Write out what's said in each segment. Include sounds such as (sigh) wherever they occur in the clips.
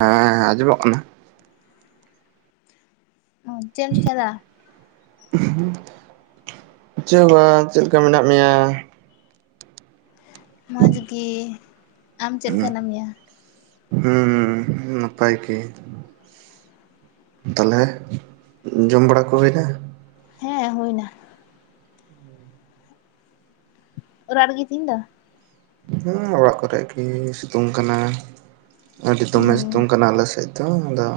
ᱦᱮᱸ ᱟᱡᱚᱢᱚᱜ ᱠᱟᱱᱟ ᱚ ᱪᱮᱜ ᱮᱢ ᱪᱤᱠᱟᱹᱭ ᱫᱟ ᱪᱟᱹ ᱦᱚᱵᱟᱝ ᱪᱮᱫᱞᱮᱠᱟ ᱢᱮᱱᱟᱜ ᱢᱮᱭᱟ ᱢᱚᱡᱽ ᱜᱮ ᱟᱢ ᱪᱮᱫ ᱞᱮᱠᱟᱢ ᱦᱩᱸ ᱢᱮᱱᱟᱜ ᱢᱮᱭᱟ ᱦᱩᱸ ᱦᱩ ᱱᱟᱯᱟᱭ ᱜᱮ ᱛᱟᱦᱚᱞᱮ ᱡᱚᱢ ᱵᱟᱲᱟ ᱠᱚ ᱦᱩᱭᱱᱟ ᱦᱮᱸ ᱦᱩᱭ ᱱᱟ ᱟᱲᱟᱜ ᱨᱮᱜᱮ ᱛᱤᱦᱤᱧ ᱫᱚ ᱦᱩᱸ ᱚᱲᱟᱜ ᱠᱚᱨᱮ ᱜᱮ ᱥᱤᱛᱩᱝ ᱠᱟᱱᱟ ᱟᱹᱰᱤ ᱫᱚᱢᱮ ᱦᱩᱸ ᱥᱤᱛᱩᱝ ᱠᱟᱱᱟ ᱟᱞᱮ ᱥᱮᱫ ᱛᱚ ᱟᱫᱚ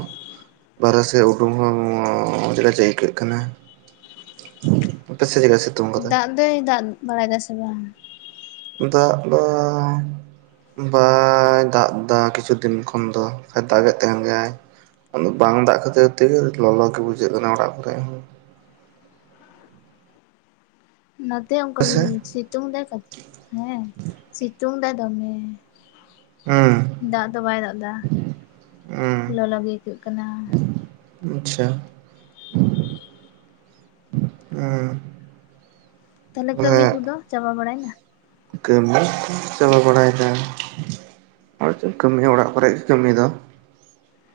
ᱵᱟᱨᱦᱮ ᱥᱮᱫ ᱩᱰᱩᱝ ᱦᱚᱸ ᱪᱮᱜ ᱠᱟ ᱡᱮ ᱟᱹᱭᱠᱟᱹᱜ ᱠᱟᱱᱟ ᱟᱯᱮᱥᱮᱫ ᱪᱮᱠᱟᱹ ᱥᱮ ᱫᱟᱜ ᱫᱚᱭ ᱫᱟᱜ ᱵᱟᱲᱟᱭ ᱫᱟ ᱥᱮ ᱵᱟᱝ ᱫᱟᱜ ᱫᱟᱝ ᱵᱟᱭ ᱫᱟᱜ ᱮᱫᱟ ᱠᱤᱪᱷᱩ ᱫᱤᱱ ᱠᱷᱚᱱ ᱫᱚ ᱫᱟᱜ ᱮ ᱛᱟᱦᱮᱱ ᱜᱮᱭᱟᱭ ᱵᱟᱝ ᱫᱟᱜ ᱠᱷᱟᱹᱛᱤᱨ ᱛᱮᱜᱮ ᱞᱚᱞᱚ ᱜᱮ ᱵᱩᱡᱷᱟᱹᱜ ᱠᱟᱱᱟ ᱚᱲᱟᱜ ᱠᱚᱨᱮ ᱱᱚᱛᱮ ᱚᱱᱠᱟ ᱜᱮ ᱦᱮᱸᱥᱮ ᱥᱤᱛᱩᱝ ᱫᱟᱭ ᱦᱮᱸ ᱥᱤᱛᱩᱝ ᱫᱟᱭ ᱫᱚᱢᱮ ᱦᱩᱸ ᱫᱟᱜ ᱫᱚ ᱵᱟᱭ ᱫᱟᱜ ᱫᱟ ᱦᱩᱸ ᱞᱚᱞᱚ ᱜᱮ ᱟᱹᱭᱠᱟᱹᱜ ᱠᱟᱱᱟ ᱟᱪᱪᱷᱟ ᱦᱮᱸ ᱛᱟᱦᱚᱞᱮ ᱠᱟᱹᱢᱤ ᱠᱚᱫᱚ ᱪᱟᱵᱟ ᱵᱟᱲᱟᱭᱮᱱᱟ ᱠᱟᱹᱢᱤ ᱠᱚ ᱪᱟᱵᱟ ᱵᱟᱲᱟᱭᱮᱫᱟ ᱱᱚᱜ-ᱚᱭ ᱮᱛᱮᱫ ᱠᱟᱹᱢᱤ ᱚᱲᱟᱜ ᱠᱚᱨᱮ ᱜᱮ ᱠᱟᱹᱢᱤ ᱫᱚ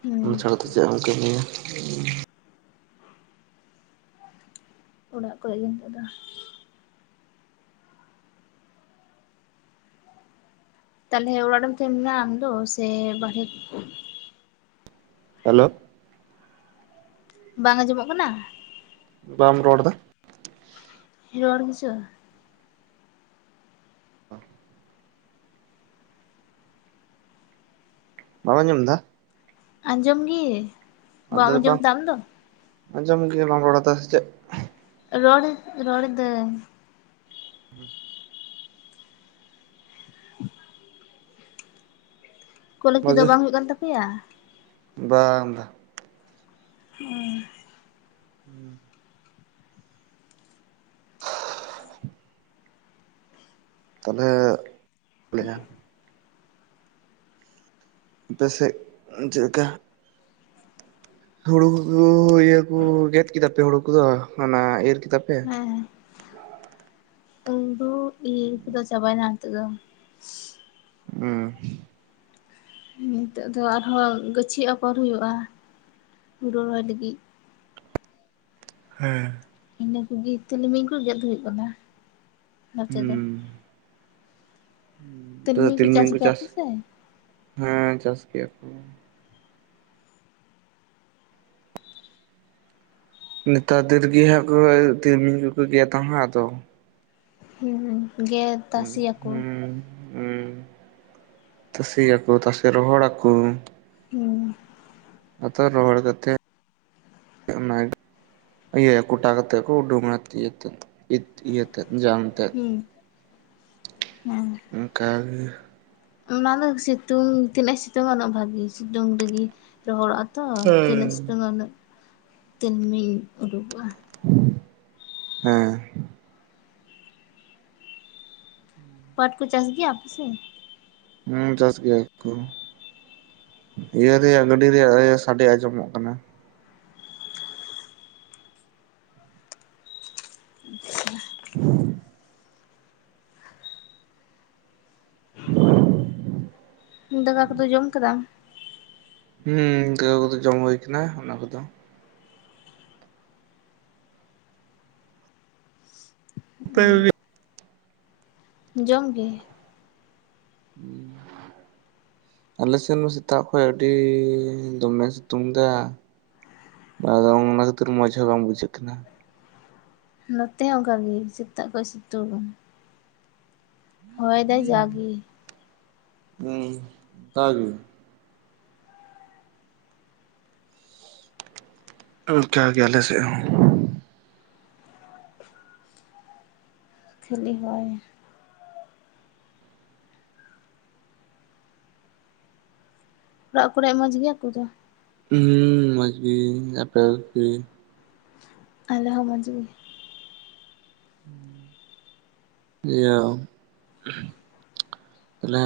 ᱦᱩᱸ ᱚᱱᱟ ᱪᱷᱟᱲᱟ ᱫᱚ ᱪᱮᱫ ᱮᱢ ᱠᱟᱹᱢᱤᱭᱟ ᱚᱲᱟᱜ ᱠᱚᱨᱮᱜ ᱱᱤᱛᱚᱜ ᱫᱚ ᱛᱟᱦᱚᱞᱮ ᱚᱲᱟᱜ ᱨᱮᱢ ᱛᱟᱦᱮᱱ ᱠᱟᱱᱟ ᱟᱢᱫᱚ ᱥᱮ ᱵᱟᱨᱦᱮ ᱦᱮᱞᱳ ᱵᱟᱝ ᱟᱸᱡᱚᱢᱚᱜ ᱠᱟᱱᱟ ᱵᱟᱢ ᱨᱚᱲ ᱮᱫᱟ ᱨᱚᱲ ᱜᱮᱪᱚ ᱵᱟᱢ ᱟᱡᱚᱢ ᱫᱟ ᱟᱸᱡᱚᱢ ᱜᱮ ᱟᱫᱚ ᱵᱟᱢ ᱟᱸᱡᱚᱢ ᱱᱤᱛᱚᱝ ᱫᱟ ᱟᱢ ᱫᱚ? ᱟᱸᱡᱚᱢ ᱜᱤ ᱵᱟᱢ ᱨᱚᱲ ᱮᱫᱟ ᱥᱮ ᱪᱮᱫ ᱨᱚᱲ ᱨᱚᱲ ᱫᱟᱹᱧ (inaudible) ᱠᱚᱞᱮᱡᱽ ᱠᱤ ᱢᱚᱡᱽ ᱫᱚ ᱵᱟᱝ ᱦᱩᱭᱩᱜ ᱠᱟᱱ ᱛᱟᱯᱮᱭᱟ? ᱵᱟᱝ ᱵᱟᱝ (inaudible) (inaudible) (unintelligible) ᱛᱟᱦᱚᱞᱮ (inaudible) ᱟᱯᱮ ᱥᱮᱫ ᱪᱮᱫ ᱞᱮᱠᱟ? ᱦᱩᱲᱩ ᱠᱚ ᱤᱭᱟᱹ ᱠᱚ ᱜᱮᱫ ᱠᱮᱫᱟ ᱯᱮ ᱦᱩᱲᱩ ᱠᱚᱫᱚ, ᱚᱱᱟ ᱤᱨ ᱠᱮᱫᱟ ᱯᱮ? ᱦᱮᱸ ᱤᱨ ᱠᱚᱫᱚ ᱪᱟᱵᱟᱭᱱᱟ ᱱᱤᱛᱚᱜ ᱫᱚ᱾ (unintelligible) ᱱᱤᱛᱚᱜ ᱫᱚ ᱟᱨᱦᱚᱸ ᱜᱟᱹᱪᱷᱤ ᱟᱯᱷᱚᱨ ᱦᱩᱭᱩᱜ-ᱟ, ᱦᱩᱲᱩ ᱨᱚᱦᱚᱭ ᱞᱟᱹᱜᱤᱫ᱾ ᱦᱮᱸ ᱤᱱᱟᱹ ᱠᱚᱜᱮ ᱛᱤᱞᱢᱤᱧ ᱠᱚ ᱜᱮᱫ ᱦᱩᱭᱩᱜ ᱠᱟᱱᱟ ᱱᱚᱛᱮ ᱦᱩᱸ ᱫᱚ ᱛᱤᱞᱢᱤᱧ ᱠᱚ ᱪᱟᱥ ᱦᱮᱸ ᱪᱟᱥ ᱜᱮᱭᱟ ᱠᱚ ᱱᱮᱛᱟᱨ ᱫᱤᱱᱨᱮᱜᱮ ᱦᱟᱸᱜ ᱠᱚ ᱛᱤᱞᱢᱤᱧ ᱠᱚᱠᱚ ᱜᱮᱛᱟ ᱦᱟᱸᱜ ᱟᱫᱚ ᱩᱸ ᱩᱸ ᱜᱮᱫ ᱦᱩᱸ ᱛᱟᱥᱮᱭᱟᱠᱚ ᱦᱩᱸ ᱛᱟᱥᱮᱭᱟᱠᱚ ᱛᱟᱥᱮ ᱨᱚᱦᱚᱲᱟᱠᱚ ᱦᱮᱸ ᱟᱫᱚ ᱨᱚᱦᱚᱲ ᱠᱟᱛᱮᱫ ᱚᱱᱟ ᱜᱮ ᱤᱭᱟᱹ ᱠᱩᱴᱟ ᱠᱟᱛᱮ ᱠᱚ ᱩᱸᱰᱩᱝᱟ ᱤᱭᱟᱹ ᱤᱭᱟᱹᱛᱮᱫ ᱡᱟᱝᱛᱮᱫ, ᱦᱩᱸ ᱦᱮᱸ ᱚᱱᱠᱟ ᱜᱮ ᱚᱱᱟ ᱫᱚ ᱥᱤᱛᱩᱝ ᱛᱤᱱᱟᱹᱜ ᱥᱤᱛᱩᱝ ᱩᱱᱟᱹᱜ ᱵᱷᱟᱜᱤ ᱥᱤᱛᱩᱝ ᱨᱤᱜᱤ ᱨᱚᱦᱚᱲᱚᱜ-ᱟ ᱛᱚ ᱛᱤᱱᱟᱹᱜ ᱦᱮᱸ ᱥᱤᱛᱩᱝᱟ ᱩᱱᱟᱹᱜ ᱛᱤᱞᱢᱤᱧ ᱩᱰᱩᱠᱚᱜᱼᱟ ᱦᱮᱸ ᱯᱟᱴ ᱠᱩ ᱪᱟᱥ ᱜᱮᱭᱟ ᱟᱯᱮ ᱥᱮᱫ? ᱦᱮᱸ ᱪᱟᱥ ᱜᱮᱭᱟ ᱠᱚ ᱤᱭᱟᱹ ᱨᱮᱭᱟᱜ ᱜᱟᱹᱰᱤ ᱨᱮᱭᱟᱜ ᱥᱟᱰᱤ ᱟᱸᱡᱚᱢᱚᱜ ᱠᱟᱱᱟ᱾ (inaudible) (inaudible) ᱫᱟᱠᱟ ᱠᱚᱫᱚ ᱡᱚᱢ ᱠᱮᱫᱟᱢ? ᱦᱩᱸ ᱜᱟᱹᱣ ᱠᱚᱫᱚ ᱡᱚᱢ ᱦᱩᱭᱩ ᱠᱟᱱᱟ ᱚᱱᱟ ᱠᱚᱫᱚ (unintelligible) ᱡᱚᱢ ᱜᱮ (inaudible) ᱟᱞᱮ ᱥᱮᱱ ᱢᱟ ᱥᱮᱛᱟᱜ ᱠᱷᱚᱱ ᱟᱹᱰᱤ ᱫᱚᱢᱮ ᱥᱤᱛᱩᱝ ᱫᱟ ᱟᱫᱚ ᱚᱱᱟ ᱠᱷᱟᱹᱛᱤᱨ ᱢᱚᱸᱡᱽ ᱦᱚᱸ ᱵᱟᱝ ᱵᱩᱡᱷᱟᱹᱜ ᱠᱟᱱᱟ᱾ ᱱᱚᱛᱮ ᱦᱚᱸ ᱚᱱᱠᱟ ᱜᱮ ᱥᱮᱛᱟᱜ ᱠᱷᱚᱡ ᱥᱤᱛᱩᱝ ᱦᱚᱭ ᱫᱟᱭ ᱡᱟᱜᱮ ᱦᱮᱸ ᱫᱟᱜ ᱜᱮ ᱚᱱᱠᱟ ᱜᱮ ᱟᱞᱮ ᱥᱮ ᱦᱚᱸ ᱠᱷᱮᱞᱤ ᱦᱚᱭ ᱚᱲᱟᱜ ᱠᱚᱨᱮ ᱢᱚᱡᱽ ᱜᱮᱭᱟᱠᱩ ᱫᱚ ᱦᱩᱸ ᱢᱚᱡᱽ ᱜᱤ ᱟᱯᱮ ᱠᱚ ᱜᱤ ᱟᱞᱮ ᱦᱚᱸ ᱢᱚᱪᱽ ᱜᱤ (inaudible) ᱤᱭᱟᱹ ᱛᱟᱦᱚᱞᱮ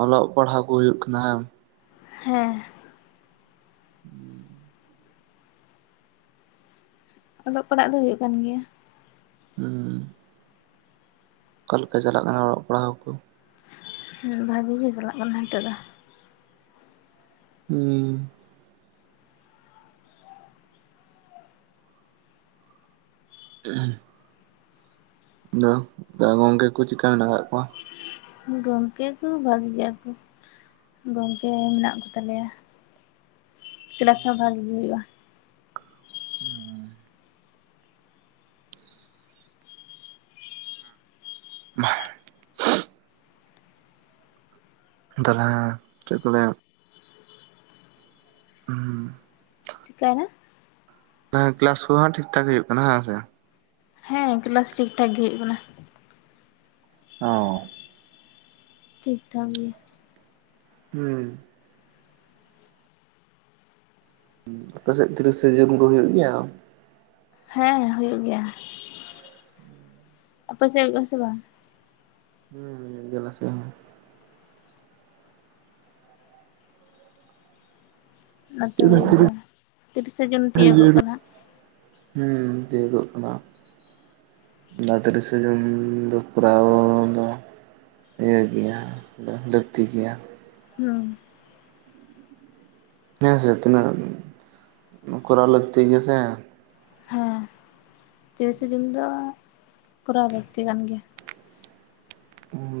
ᱚᱞᱚᱜ ᱯᱟᱲᱦᱟᱣ ᱠᱚ ᱦᱩᱭᱩᱜ ᱠᱟᱱᱟ? ᱦᱮᱸ᱾ ᱦᱩᱸ (inaudible) ᱚᱞᱚᱜ ᱯᱟᱲᱦᱟᱜ ᱫᱚ ᱦᱩᱭᱩᱜ ᱠᱟᱱ ᱜᱮᱭᱟ ᱾ ᱦᱩᱸ ᱚᱠᱟ ᱞᱮᱠᱟ ᱪᱟᱞᱟᱜ ᱠᱟᱱᱟ ᱚᱞᱚᱜ ᱯᱟᱲᱦᱟᱣ ᱠᱚ? ᱦᱩᱸ ᱵᱷᱟᱜᱮ ᱜᱮ ᱪᱟᱞᱟᱜ ᱠᱟᱱᱟ ᱱᱤᱛᱚᱜ ᱫᱚ ᱾ ᱦᱩᱸ ᱟᱨ (unintelligible) ᱫᱚ ᱜᱚᱝᱠᱮ ᱠᱚ ᱪᱮᱜᱠᱟ ᱢᱮᱱᱟᱜ ᱠᱟ ᱠᱚᱣᱟ? ᱜᱚᱝᱠᱮ ᱠᱚ ᱵᱷᱟᱹᱜᱮ ᱜᱮᱭᱟ ᱠᱚ ᱾ ᱜᱚᱝᱠᱮ ᱢᱮᱱᱟᱜ ᱠᱚᱛᱟᱞᱮᱭᱟ ᱠᱮᱞᱟᱥ ᱦᱚᱸ ᱵᱷᱟᱜᱮ ᱜᱮ ᱦᱩᱭᱩᱜᱼᱟ ᱾ ᱦᱩᱸ (inaudible) ᱢᱟᱜ ᱛᱟᱦᱚᱞᱮ ᱪᱮᱫ ᱠᱚ ᱞᱟᱹᱭᱟ ᱦᱩᱸ ᱪᱤᱠᱟᱭᱱᱟ? ᱦᱮ ᱠᱮᱞᱟᱥ ᱠᱚᱦᱚᱸ ᱴᱷᱤᱠ ᱴᱷᱟᱠ ᱦᱩᱭᱩᱜ ᱠᱟᱱᱟ ᱦᱮᱸ ᱥᱮ? ᱦᱮᱸ ᱠᱮᱞᱟᱥ ᱴᱷᱤᱠ ᱴᱷᱟᱠ ᱜᱮ ᱦᱩᱭᱩᱜ ᱠᱟᱱᱟ ᱾ ᱚᱻ, ᱴᱷᱤᱠ ᱴᱷᱟᱠ ᱜᱮ ᱾ ᱦᱩᱸᱻ ᱟᱯᱮ ᱥᱮᱫ ᱛᱤᱨᱤᱥᱮ ᱡᱩᱱ ᱠᱚ ᱦᱩᱭᱩᱜ ᱜᱮᱭᱟ? ᱦᱮᱸ ᱦᱩᱭᱩᱜ ᱜᱮᱭᱟ, ᱟᱯᱮ ᱥᱮᱜ ᱦᱩᱭᱩᱜᱼᱟ ᱥᱮ ᱵᱟᱝ? ᱦᱩᱸ ᱟᱞᱮ ᱥᱮ ᱦᱚᱸ ᱾ ᱚᱱᱟᱛᱮ ᱦᱩᱭᱩᱜ ᱜᱮᱭᱟ, ᱛᱤᱨᱤᱥᱟ ᱡᱚᱱ ᱛᱤᱭᱳᱜᱚᱜ ᱠᱟᱱᱟ ᱦᱟᱸᱜ ᱾ ᱦᱩᱸ ᱛᱤᱭᱳᱜᱟᱜ ᱠᱟᱱᱟ ᱾ ᱫᱟ ᱛᱨᱤᱥᱮ ᱡᱩᱱ ᱫᱚ ᱠᱚᱨᱟᱣ ᱫᱚ ᱤᱭᱟᱹ ᱜᱮᱭᱟ ᱫᱚ ᱞᱟᱹᱠᱛᱤ ᱜᱮᱭᱟ ᱾ ᱦᱚᱸ ᱦᱮᱸ ᱥᱮ ᱛᱤᱱᱟᱹᱜ ᱠᱚᱨᱟᱣ ᱞᱟᱹᱠᱛᱤ ᱜᱮᱭᱟ ᱥᱮ ᱾ ᱛᱨᱤᱥᱮ ᱡᱩᱜ ᱫᱚ, ᱠᱚᱨᱟᱣ ᱞᱟᱹᱠᱛᱤ ᱠᱟᱱ ᱜᱮᱭᱟ ᱾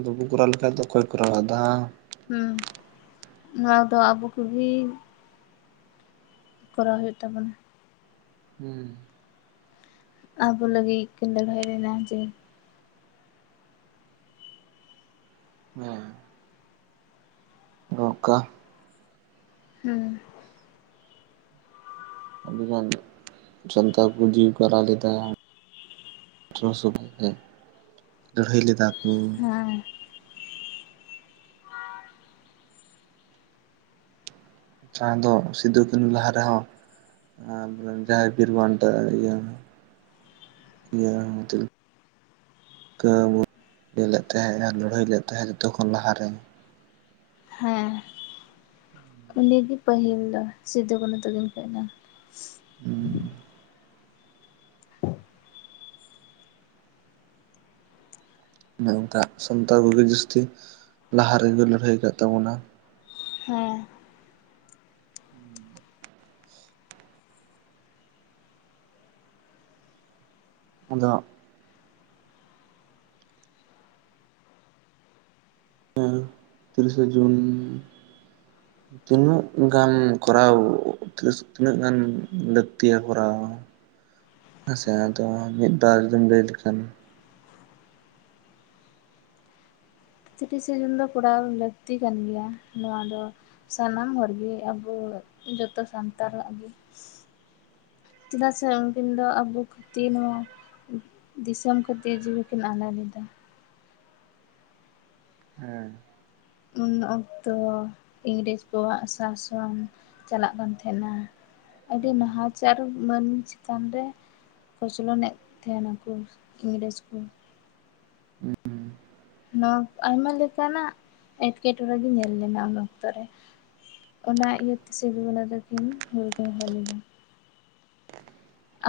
ᱵᱟᱵᱩ ᱠᱚᱨᱟᱣ ᱞᱮᱠᱷᱟᱱ ᱫᱚ ᱚᱠᱚᱭ ᱠᱚᱨᱟᱣᱟ ᱫᱟ ᱾ ᱦᱩᱸ ᱱᱚᱣᱟ ᱫᱚ ᱟᱵᱚ ᱠᱚᱜᱤ ᱠᱚᱨᱟᱣ ᱦᱩᱭᱩᱜ ᱛᱟᱵᱚᱱᱟ ᱾ ᱦᱩᱸ ᱟᱵᱚ ᱞᱟᱹᱜᱤᱜ ᱠᱚ ᱞᱟᱹᱲᱦᱟᱹᱭ ᱞᱮᱱᱟ ᱡᱮ ᱦᱮᱸ ᱫᱚᱨᱠᱟ ᱦᱩᱸ ᱟᱹᱰᱤ ᱜᱟᱱ ᱥᱟᱱᱛᱟᱲ ᱠᱚ ᱡᱤᱣᱤ ᱠᱚ ᱟᱞᱟᱭᱞᱮᱫᱟ᱾ ᱟᱴᱷᱚᱨᱚᱥᱚ ᱯᱧᱪᱟᱱᱚ ᱞᱟᱹᱲᱦᱟᱹᱭ ᱞᱮᱫᱟ ᱠᱚ᱾ ᱦᱮᱸ ᱡᱟᱦᱟᱸ ᱫᱚ ᱥᱤᱫᱩ ᱠᱟᱹᱱᱩ ᱞᱟᱦᱟ ᱨᱮᱦᱚᱸ᱾ ᱡᱟᱦᱟᱸᱭ ᱵᱤᱨ ᱵᱟᱱᱴᱟ ᱤᱭᱟᱹ ᱮᱭᱟᱸ ᱛᱤᱞᱠᱟᱹ ᱢᱩᱨᱢᱩ ᱞᱮᱫ ᱛᱟᱦᱮᱸᱜ ᱟᱨ ᱞᱟᱹᱲᱦᱟᱹᱭ ᱞᱮᱫ ᱛᱟᱦᱮᱸᱫ ᱡᱚᱛᱚ ᱠᱷᱚᱱ ᱞᱟᱦᱟᱨᱮ᱾ ᱦᱮᱸ᱾ ᱩᱱᱤᱜᱮ ᱯᱟᱹᱦᱤᱞ ᱫᱚ ᱥᱤᱫᱩ ᱠᱩᱱᱩ ᱛᱟᱠᱤᱱ ᱠᱷᱚᱡ ᱫᱚ᱾ (unintelligible) ᱚᱱᱮ ᱚᱱᱠᱟ ᱥᱟᱱᱛᱟᱲ ᱠᱚᱜᱮ ᱡᱟᱹᱥᱛᱤ ᱞᱟᱦᱟ ᱨᱮᱜᱮ ᱠᱚ ᱞᱟᱹᱲᱦᱟᱹᱭ ᱠᱟᱜ ᱛᱟᱵᱚᱱᱟ᱾ ᱦᱮᱸ ᱟᱫᱚ ᱦᱮ ᱛᱤᱨᱤᱥᱮ ᱡᱩᱱ (unintelligible) ᱛᱤᱱᱟᱹᱜ ᱜᱟᱱ ᱠᱚᱨᱟᱣ ᱛᱤᱨᱤ ᱛᱤᱱᱟᱹᱜ ᱜᱟᱱ ᱞᱟᱹᱠᱛᱤᱭᱟ ᱠᱚᱨᱟᱣ? (unintelligible) ᱦᱮᱸᱥᱮ ᱟᱫᱚ ᱢᱤᱫ ᱵᱟᱨᱫᱚᱢ ᱞᱟᱹᱭ ᱞᱮᱠᱷᱟᱱ ᱛᱤᱨᱤᱥᱮ ᱡᱩᱱ ᱫᱚ ᱠᱚᱨᱟᱣ ᱞᱟᱹᱠᱛᱤ ᱠᱟᱱ ᱜᱮᱭᱟ ᱱᱚᱣᱟ ᱫᱚ᱾ ᱥᱟᱱᱟᱢ ᱦᱚᱲᱜᱮ ᱟᱵᱚ ᱡᱚᱛᱚ ᱥᱟᱱᱛᱟᱲᱟᱜ ᱜᱮ ᱪᱮᱫᱟᱜ ᱥᱮ ᱩᱱᱠᱤᱱ ᱫᱚ ᱟᱵᱚ ᱠᱷᱟᱹᱛᱤᱨ ᱱᱚᱣᱟ ᱫᱤᱥᱚᱢ ᱠᱷᱟᱹᱛᱤᱨ ᱡᱤᱣᱤ ᱠᱤᱱ ᱟᱞᱟᱭ ᱞᱮᱫᱟ᱾ ᱦᱮᱸ ᱩᱱ ᱚᱠᱛᱚ ᱤᱝᱨᱮᱡᱽ ᱠᱚᱣᱟᱜ ᱥᱟᱥᱚᱱ ᱪᱟᱞᱟᱜ ᱠᱟᱱ ᱛᱟᱦᱮᱱᱟ᱾ ᱟᱹᱰᱤ ᱱᱟᱦᱟᱪᱟᱨ ᱢᱟᱹᱱᱢᱤ ᱪᱮᱛᱟᱱ ᱨᱮ ᱠᱚᱪᱞᱚᱱᱮᱜ ᱛᱟᱦᱮᱱᱟ ᱠᱚ ᱤᱝᱨᱮᱡ ᱠᱚ ᱱᱚᱣᱟ ᱟᱭᱢᱟ ᱞᱮᱠᱟᱱᱟᱜ ᱮᱴᱠᱮᱴᱚᱲᱮᱜᱮ ᱧᱮᱞ ᱞᱮᱱᱟ ᱩᱱ ᱚᱠᱛᱚ ᱨᱮ᱾ ᱚᱱᱟ ᱤᱭᱟᱹᱛᱮ ᱥᱤᱫᱩ ᱠᱟᱹᱦᱱᱤ ᱛᱟᱠᱤᱱ ᱦᱩᱞᱠᱤᱱ ᱦᱚᱦᱟ ᱞᱮᱫᱟ᱾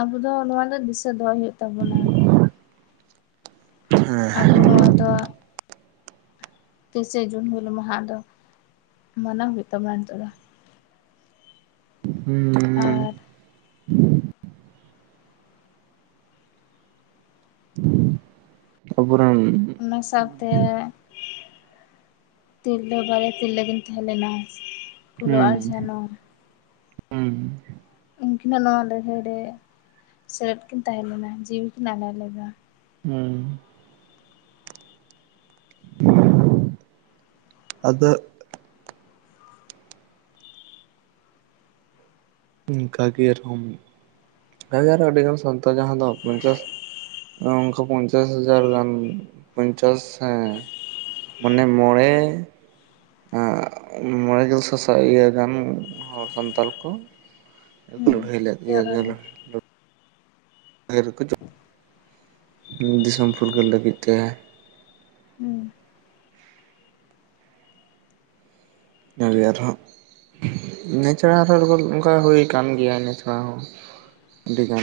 ᱟᱵᱚ ᱫᱚ ᱱᱚᱣᱟ ᱫᱚ ᱫᱤᱥᱟᱹ ᱫᱚᱦᱚᱭ ᱦᱩᱭᱩᱜ ᱛᱟᱵᱚᱱᱟ᱾ ᱟᱵᱚ ᱱᱚᱣᱟ ᱫᱚ ᱛᱤᱨᱤᱥᱮ ᱡᱩᱱ ᱦᱤᱞᱢᱟᱦᱟ ᱫᱚ ᱢᱟᱱᱟᱣ ᱦᱩᱭᱩᱜ ᱛᱟᱢᱚᱱᱟ ᱱᱤᱛᱚᱜ ᱫᱚ᱾ ᱦᱮᱸ ᱟᱨ ᱟᱵᱚᱨᱮᱱ ᱚᱱᱟ ᱥᱟᱶᱛᱮ ᱛᱤᱨᱞᱟᱹ ᱵᱟᱨᱮᱭᱲ ᱤᱨᱞᱟᱹ ᱠᱤᱱ ᱛᱟᱦᱮᱸᱞᱮᱱᱟ ᱯᱷᱩᱞᱳ ᱟᱨ ᱡᱷᱟᱱᱚ᱾ ᱩᱸ ᱩᱱᱠᱤᱱᱟᱜ ᱱᱚᱣᱟ ᱞᱟᱹᱲᱦᱟᱹᱭ ᱨᱮ ᱥᱮᱞᱮᱫ ᱠᱤᱱ ᱛᱟᱦᱮᱸ ᱞᱮᱱᱟ ᱡᱤᱣᱤᱠᱤᱱ ᱟᱞᱟᱭ ᱞᱮᱫᱟ᱾ ᱦᱩᱸ ᱟᱫᱚ ᱚᱱᱠᱟᱜᱮ ᱟᱨᱦᱚᱸ ᱚᱱᱠᱟᱜᱮ ᱟᱨᱦᱚᱸ ᱟᱹᱰᱤᱜᱟᱱ ᱥᱟᱱᱛᱟᱲ ᱡᱟᱦᱟᱸ ᱫᱚ ᱯᱚᱧᱪᱟᱥ ᱚᱱᱠᱟ ᱯᱚᱧᱪᱟᱥ ᱦᱟᱡᱟᱨ ᱜᱟᱱ ᱯᱚᱧᱪᱟᱥ ᱦᱮᱸ ᱢᱟᱱᱮ ᱢᱚᱬᱮ ᱮᱜ ᱢᱚᱬᱮ ᱜᱮᱞ ᱥᱟᱥᱟᱭ ᱤᱭᱟᱹ ᱜᱟᱱ ᱦᱚᱲ ᱥᱟᱱᱛᱟᱞ ᱠᱚ ᱦᱩᱸ ᱞᱟᱹᱲᱦᱟᱹᱭ ᱞᱮᱫ ᱡᱟᱣᱨᱟᱞᱮᱱᱟ᱾ ᱜᱮᱭᱟ (unintelligible) (unintelligible) ᱫᱤᱥᱚᱢ ᱯᱷᱩᱨᱜᱟᱹᱞ ᱞᱟᱹᱜᱤᱫ ᱛᱮ, ᱦᱩᱸ ᱮᱱᱟᱹᱜᱮ ᱟᱨᱦᱚᱸ ᱤᱱᱟᱹ ᱪᱟᱲᱟ ᱚᱱᱠᱟ ᱦᱩᱭ ᱟᱠᱟᱱ ᱜᱮᱭᱟ ᱤᱱᱟᱹ ᱪᱷᱟᱲᱟ ᱦᱚᱸ ᱟᱹᱰᱤᱜᱟᱱ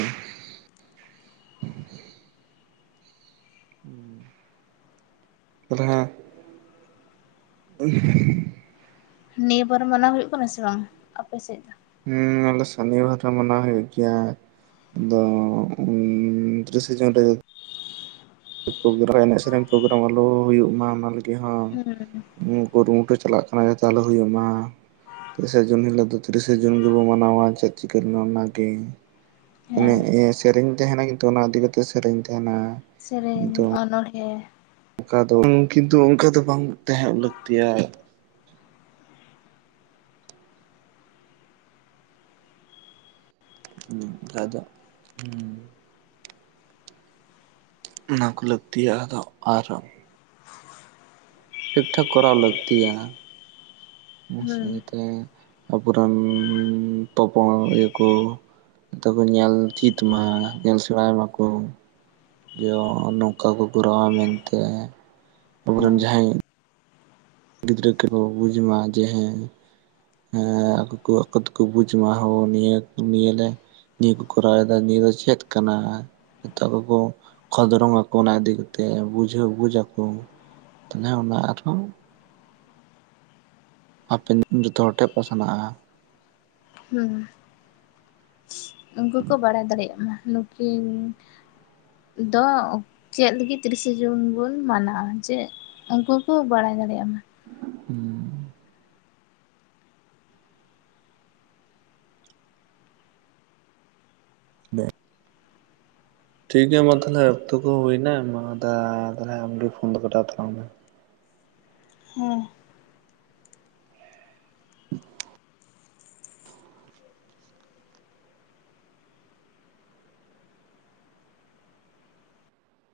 (unintelligible) ᱦᱮᱸ (unintelligible) ᱱᱤᱭᱟᱹ ᱵᱟᱨ ᱢᱟᱱᱟᱣ ᱦᱩᱭᱩᱜ ᱠᱟᱱᱟ ᱥᱮ ᱵᱟᱝ ᱟᱯᱮ ᱥᱮᱫ ᱫᱚ ᱦᱩᱸ ᱟᱞᱮ ᱥᱟᱱᱤᱵᱟᱨ ᱨᱮ ᱢᱟᱱᱟ ᱦᱩᱭᱩᱜ ᱜᱮᱭᱟ ᱫᱚ (unintelligible) ᱥᱡᱚᱱ ᱨᱮ (inaudible) ᱮᱱᱮᱡ ᱥᱮᱨᱮᱧ ᱯᱨᱳᱜᱨᱟᱢ ᱟᱞᱚ ᱦᱩᱭᱩᱜ ᱢᱟ ᱚᱱᱟ ᱞᱟᱹᱜᱤᱫ ᱦᱚᱸᱼᱼ ᱦᱩᱸ ᱠᱩᱨᱩᱢᱩᱴᱩ ᱪᱟᱞᱟᱜ ᱠᱟᱱᱟ ᱡᱟᱛᱮ ᱟᱞᱚ ᱦᱩᱭᱩᱜᱳ ᱢᱟ ᱛᱮᱤᱥᱮᱟ ᱡᱩᱱ ᱦᱤᱞᱳᱜ ᱫᱚ ᱛᱤᱨᱤᱥᱟ ᱡᱩᱱ ᱜᱮᱵᱚ ᱢᱟᱱᱟᱣᱟ ᱪᱟᱹ ᱪᱤᱠᱮᱞ ᱚᱱᱟᱜᱮ ᱢᱟᱱᱮ ᱦᱮᱸ ᱤᱧ ᱥᱮᱨᱮᱧ ᱛᱟᱦᱮᱱᱟᱧ ᱛᱚ ᱚᱱᱟ ᱤᱫᱤ ᱠᱟᱛᱮ ᱥᱮᱨᱮᱧ ᱛᱟᱦᱮᱱᱟ ᱥᱮᱨᱮᱧ ᱠᱤᱱᱛᱩ ᱚᱱᱚᱬᱦᱮᱸ ᱚᱱᱠᱟ ᱫᱚ ᱠᱤᱱᱛᱩ ᱚᱱᱠᱟ ᱫᱚ ᱵᱟᱝ ᱛᱟᱦᱮᱸ ᱞᱟᱹᱠᱛᱤᱭᱟ᱾ ᱦᱩ ᱟᱫᱚ ᱦᱩ ᱚᱱᱟ ᱠᱚ ᱞᱟᱹᱠᱛᱤᱭᱟ ᱟᱫᱚ ᱟᱨ ᱴᱷᱤᱠ ᱴᱷᱟᱠ ᱠᱚᱨᱟᱣ ᱞᱟᱹᱠᱛᱤᱭᱟ ᱦᱩᱸ (unintelligible) ᱛᱮ ᱟᱵᱚᱨᱮᱱ ᱛᱚᱯᱚᱲ ᱤᱭᱟᱹ ᱠᱚ ᱡᱚᱛᱚ ᱠᱚ ᱧᱮᱞ ᱪᱮᱫ ᱢᱟ ᱧᱮᱞ ᱥᱮᱬᱟᱭ ᱢᱟᱠᱚ ᱡᱮ ᱱᱚᱝᱠᱟ ᱠᱚ ᱠᱚᱨᱟᱣᱟ ᱢᱮᱱᱛᱮ ᱟᱵᱚᱨᱮᱱ ᱦᱮᱸ ᱡᱟᱦᱟᱸᱭ ᱜᱤᱫᱽᱨᱟᱹ ᱠᱚᱠᱚ ᱵᱩᱡᱽᱢᱟ ᱡᱮ ᱦᱮᱸ ᱦᱮᱸ ᱟᱠᱚ ᱠᱚ ᱟᱠᱚ ᱫᱚᱠᱚ ᱵᱩᱡᱽ ᱢᱟ ᱦᱳ ᱱᱤᱭᱟᱹ ᱱᱤᱭᱟᱹᱞᱮ ᱱᱤᱭᱟᱹ ᱠᱚ ᱠᱚᱨᱟᱣ ᱮᱫᱟ ᱱᱤᱭᱟᱹ ᱫᱚ ᱪᱮᱫ ᱠᱟᱱᱟ (unintelligible) ᱚᱠᱷᱚᱫᱨᱚᱝ ᱟᱠᱚ ᱚᱱᱟᱤᱫᱤ ᱠᱟᱛᱮ ᱵᱩᱡᱟᱹ ᱵᱩᱡ ᱟᱠᱚ ᱛᱟᱦᱚᱞᱮ ᱚᱱᱟ ᱟᱨᱦᱚᱸ ᱦᱟᱯᱮᱱ ᱡᱚᱛᱚ ᱦᱚᱲ ᱴᱷᱮᱱ ᱯᱟᱥᱱᱟᱜᱼᱟ ᱦᱩᱸ ᱩᱱᱠᱩ ᱠᱚ ᱵᱟᱲᱟᱭ ᱫᱟᱲᱮᱭᱟᱜ ᱢᱟ ᱱᱩᱠᱤᱱ ᱫᱚ ᱪᱮᱫ ᱞᱤᱜᱤᱫ ᱛᱤᱨᱤᱥᱮ ᱡᱩᱱ ᱵᱩᱱ ᱢᱟᱱᱟᱣᱟ ᱪᱮᱫ ᱩᱱᱠᱩ ᱠᱚ ᱵᱟᱲᱟᱭ ᱫᱟᱲᱮᱭᱟᱜᱼᱟ ᱦᱮᱸ ᱵ ᱴᱷᱤᱠ ᱜᱮᱭᱟ ᱢᱟ ᱛᱟᱦᱚᱞᱮ ᱚᱠᱛᱚ ᱠᱚ ᱦᱩᱭᱮᱱᱟ ᱢᱟ ᱛᱟᱦᱚᱞᱮ ᱟᱢᱜᱮ ᱯᱷᱳᱱ ᱫᱚ ᱠᱟᱴᱟᱣ ᱛᱟᱞᱟᱝ ᱢᱮ ᱦᱮᱸ (unintelligible)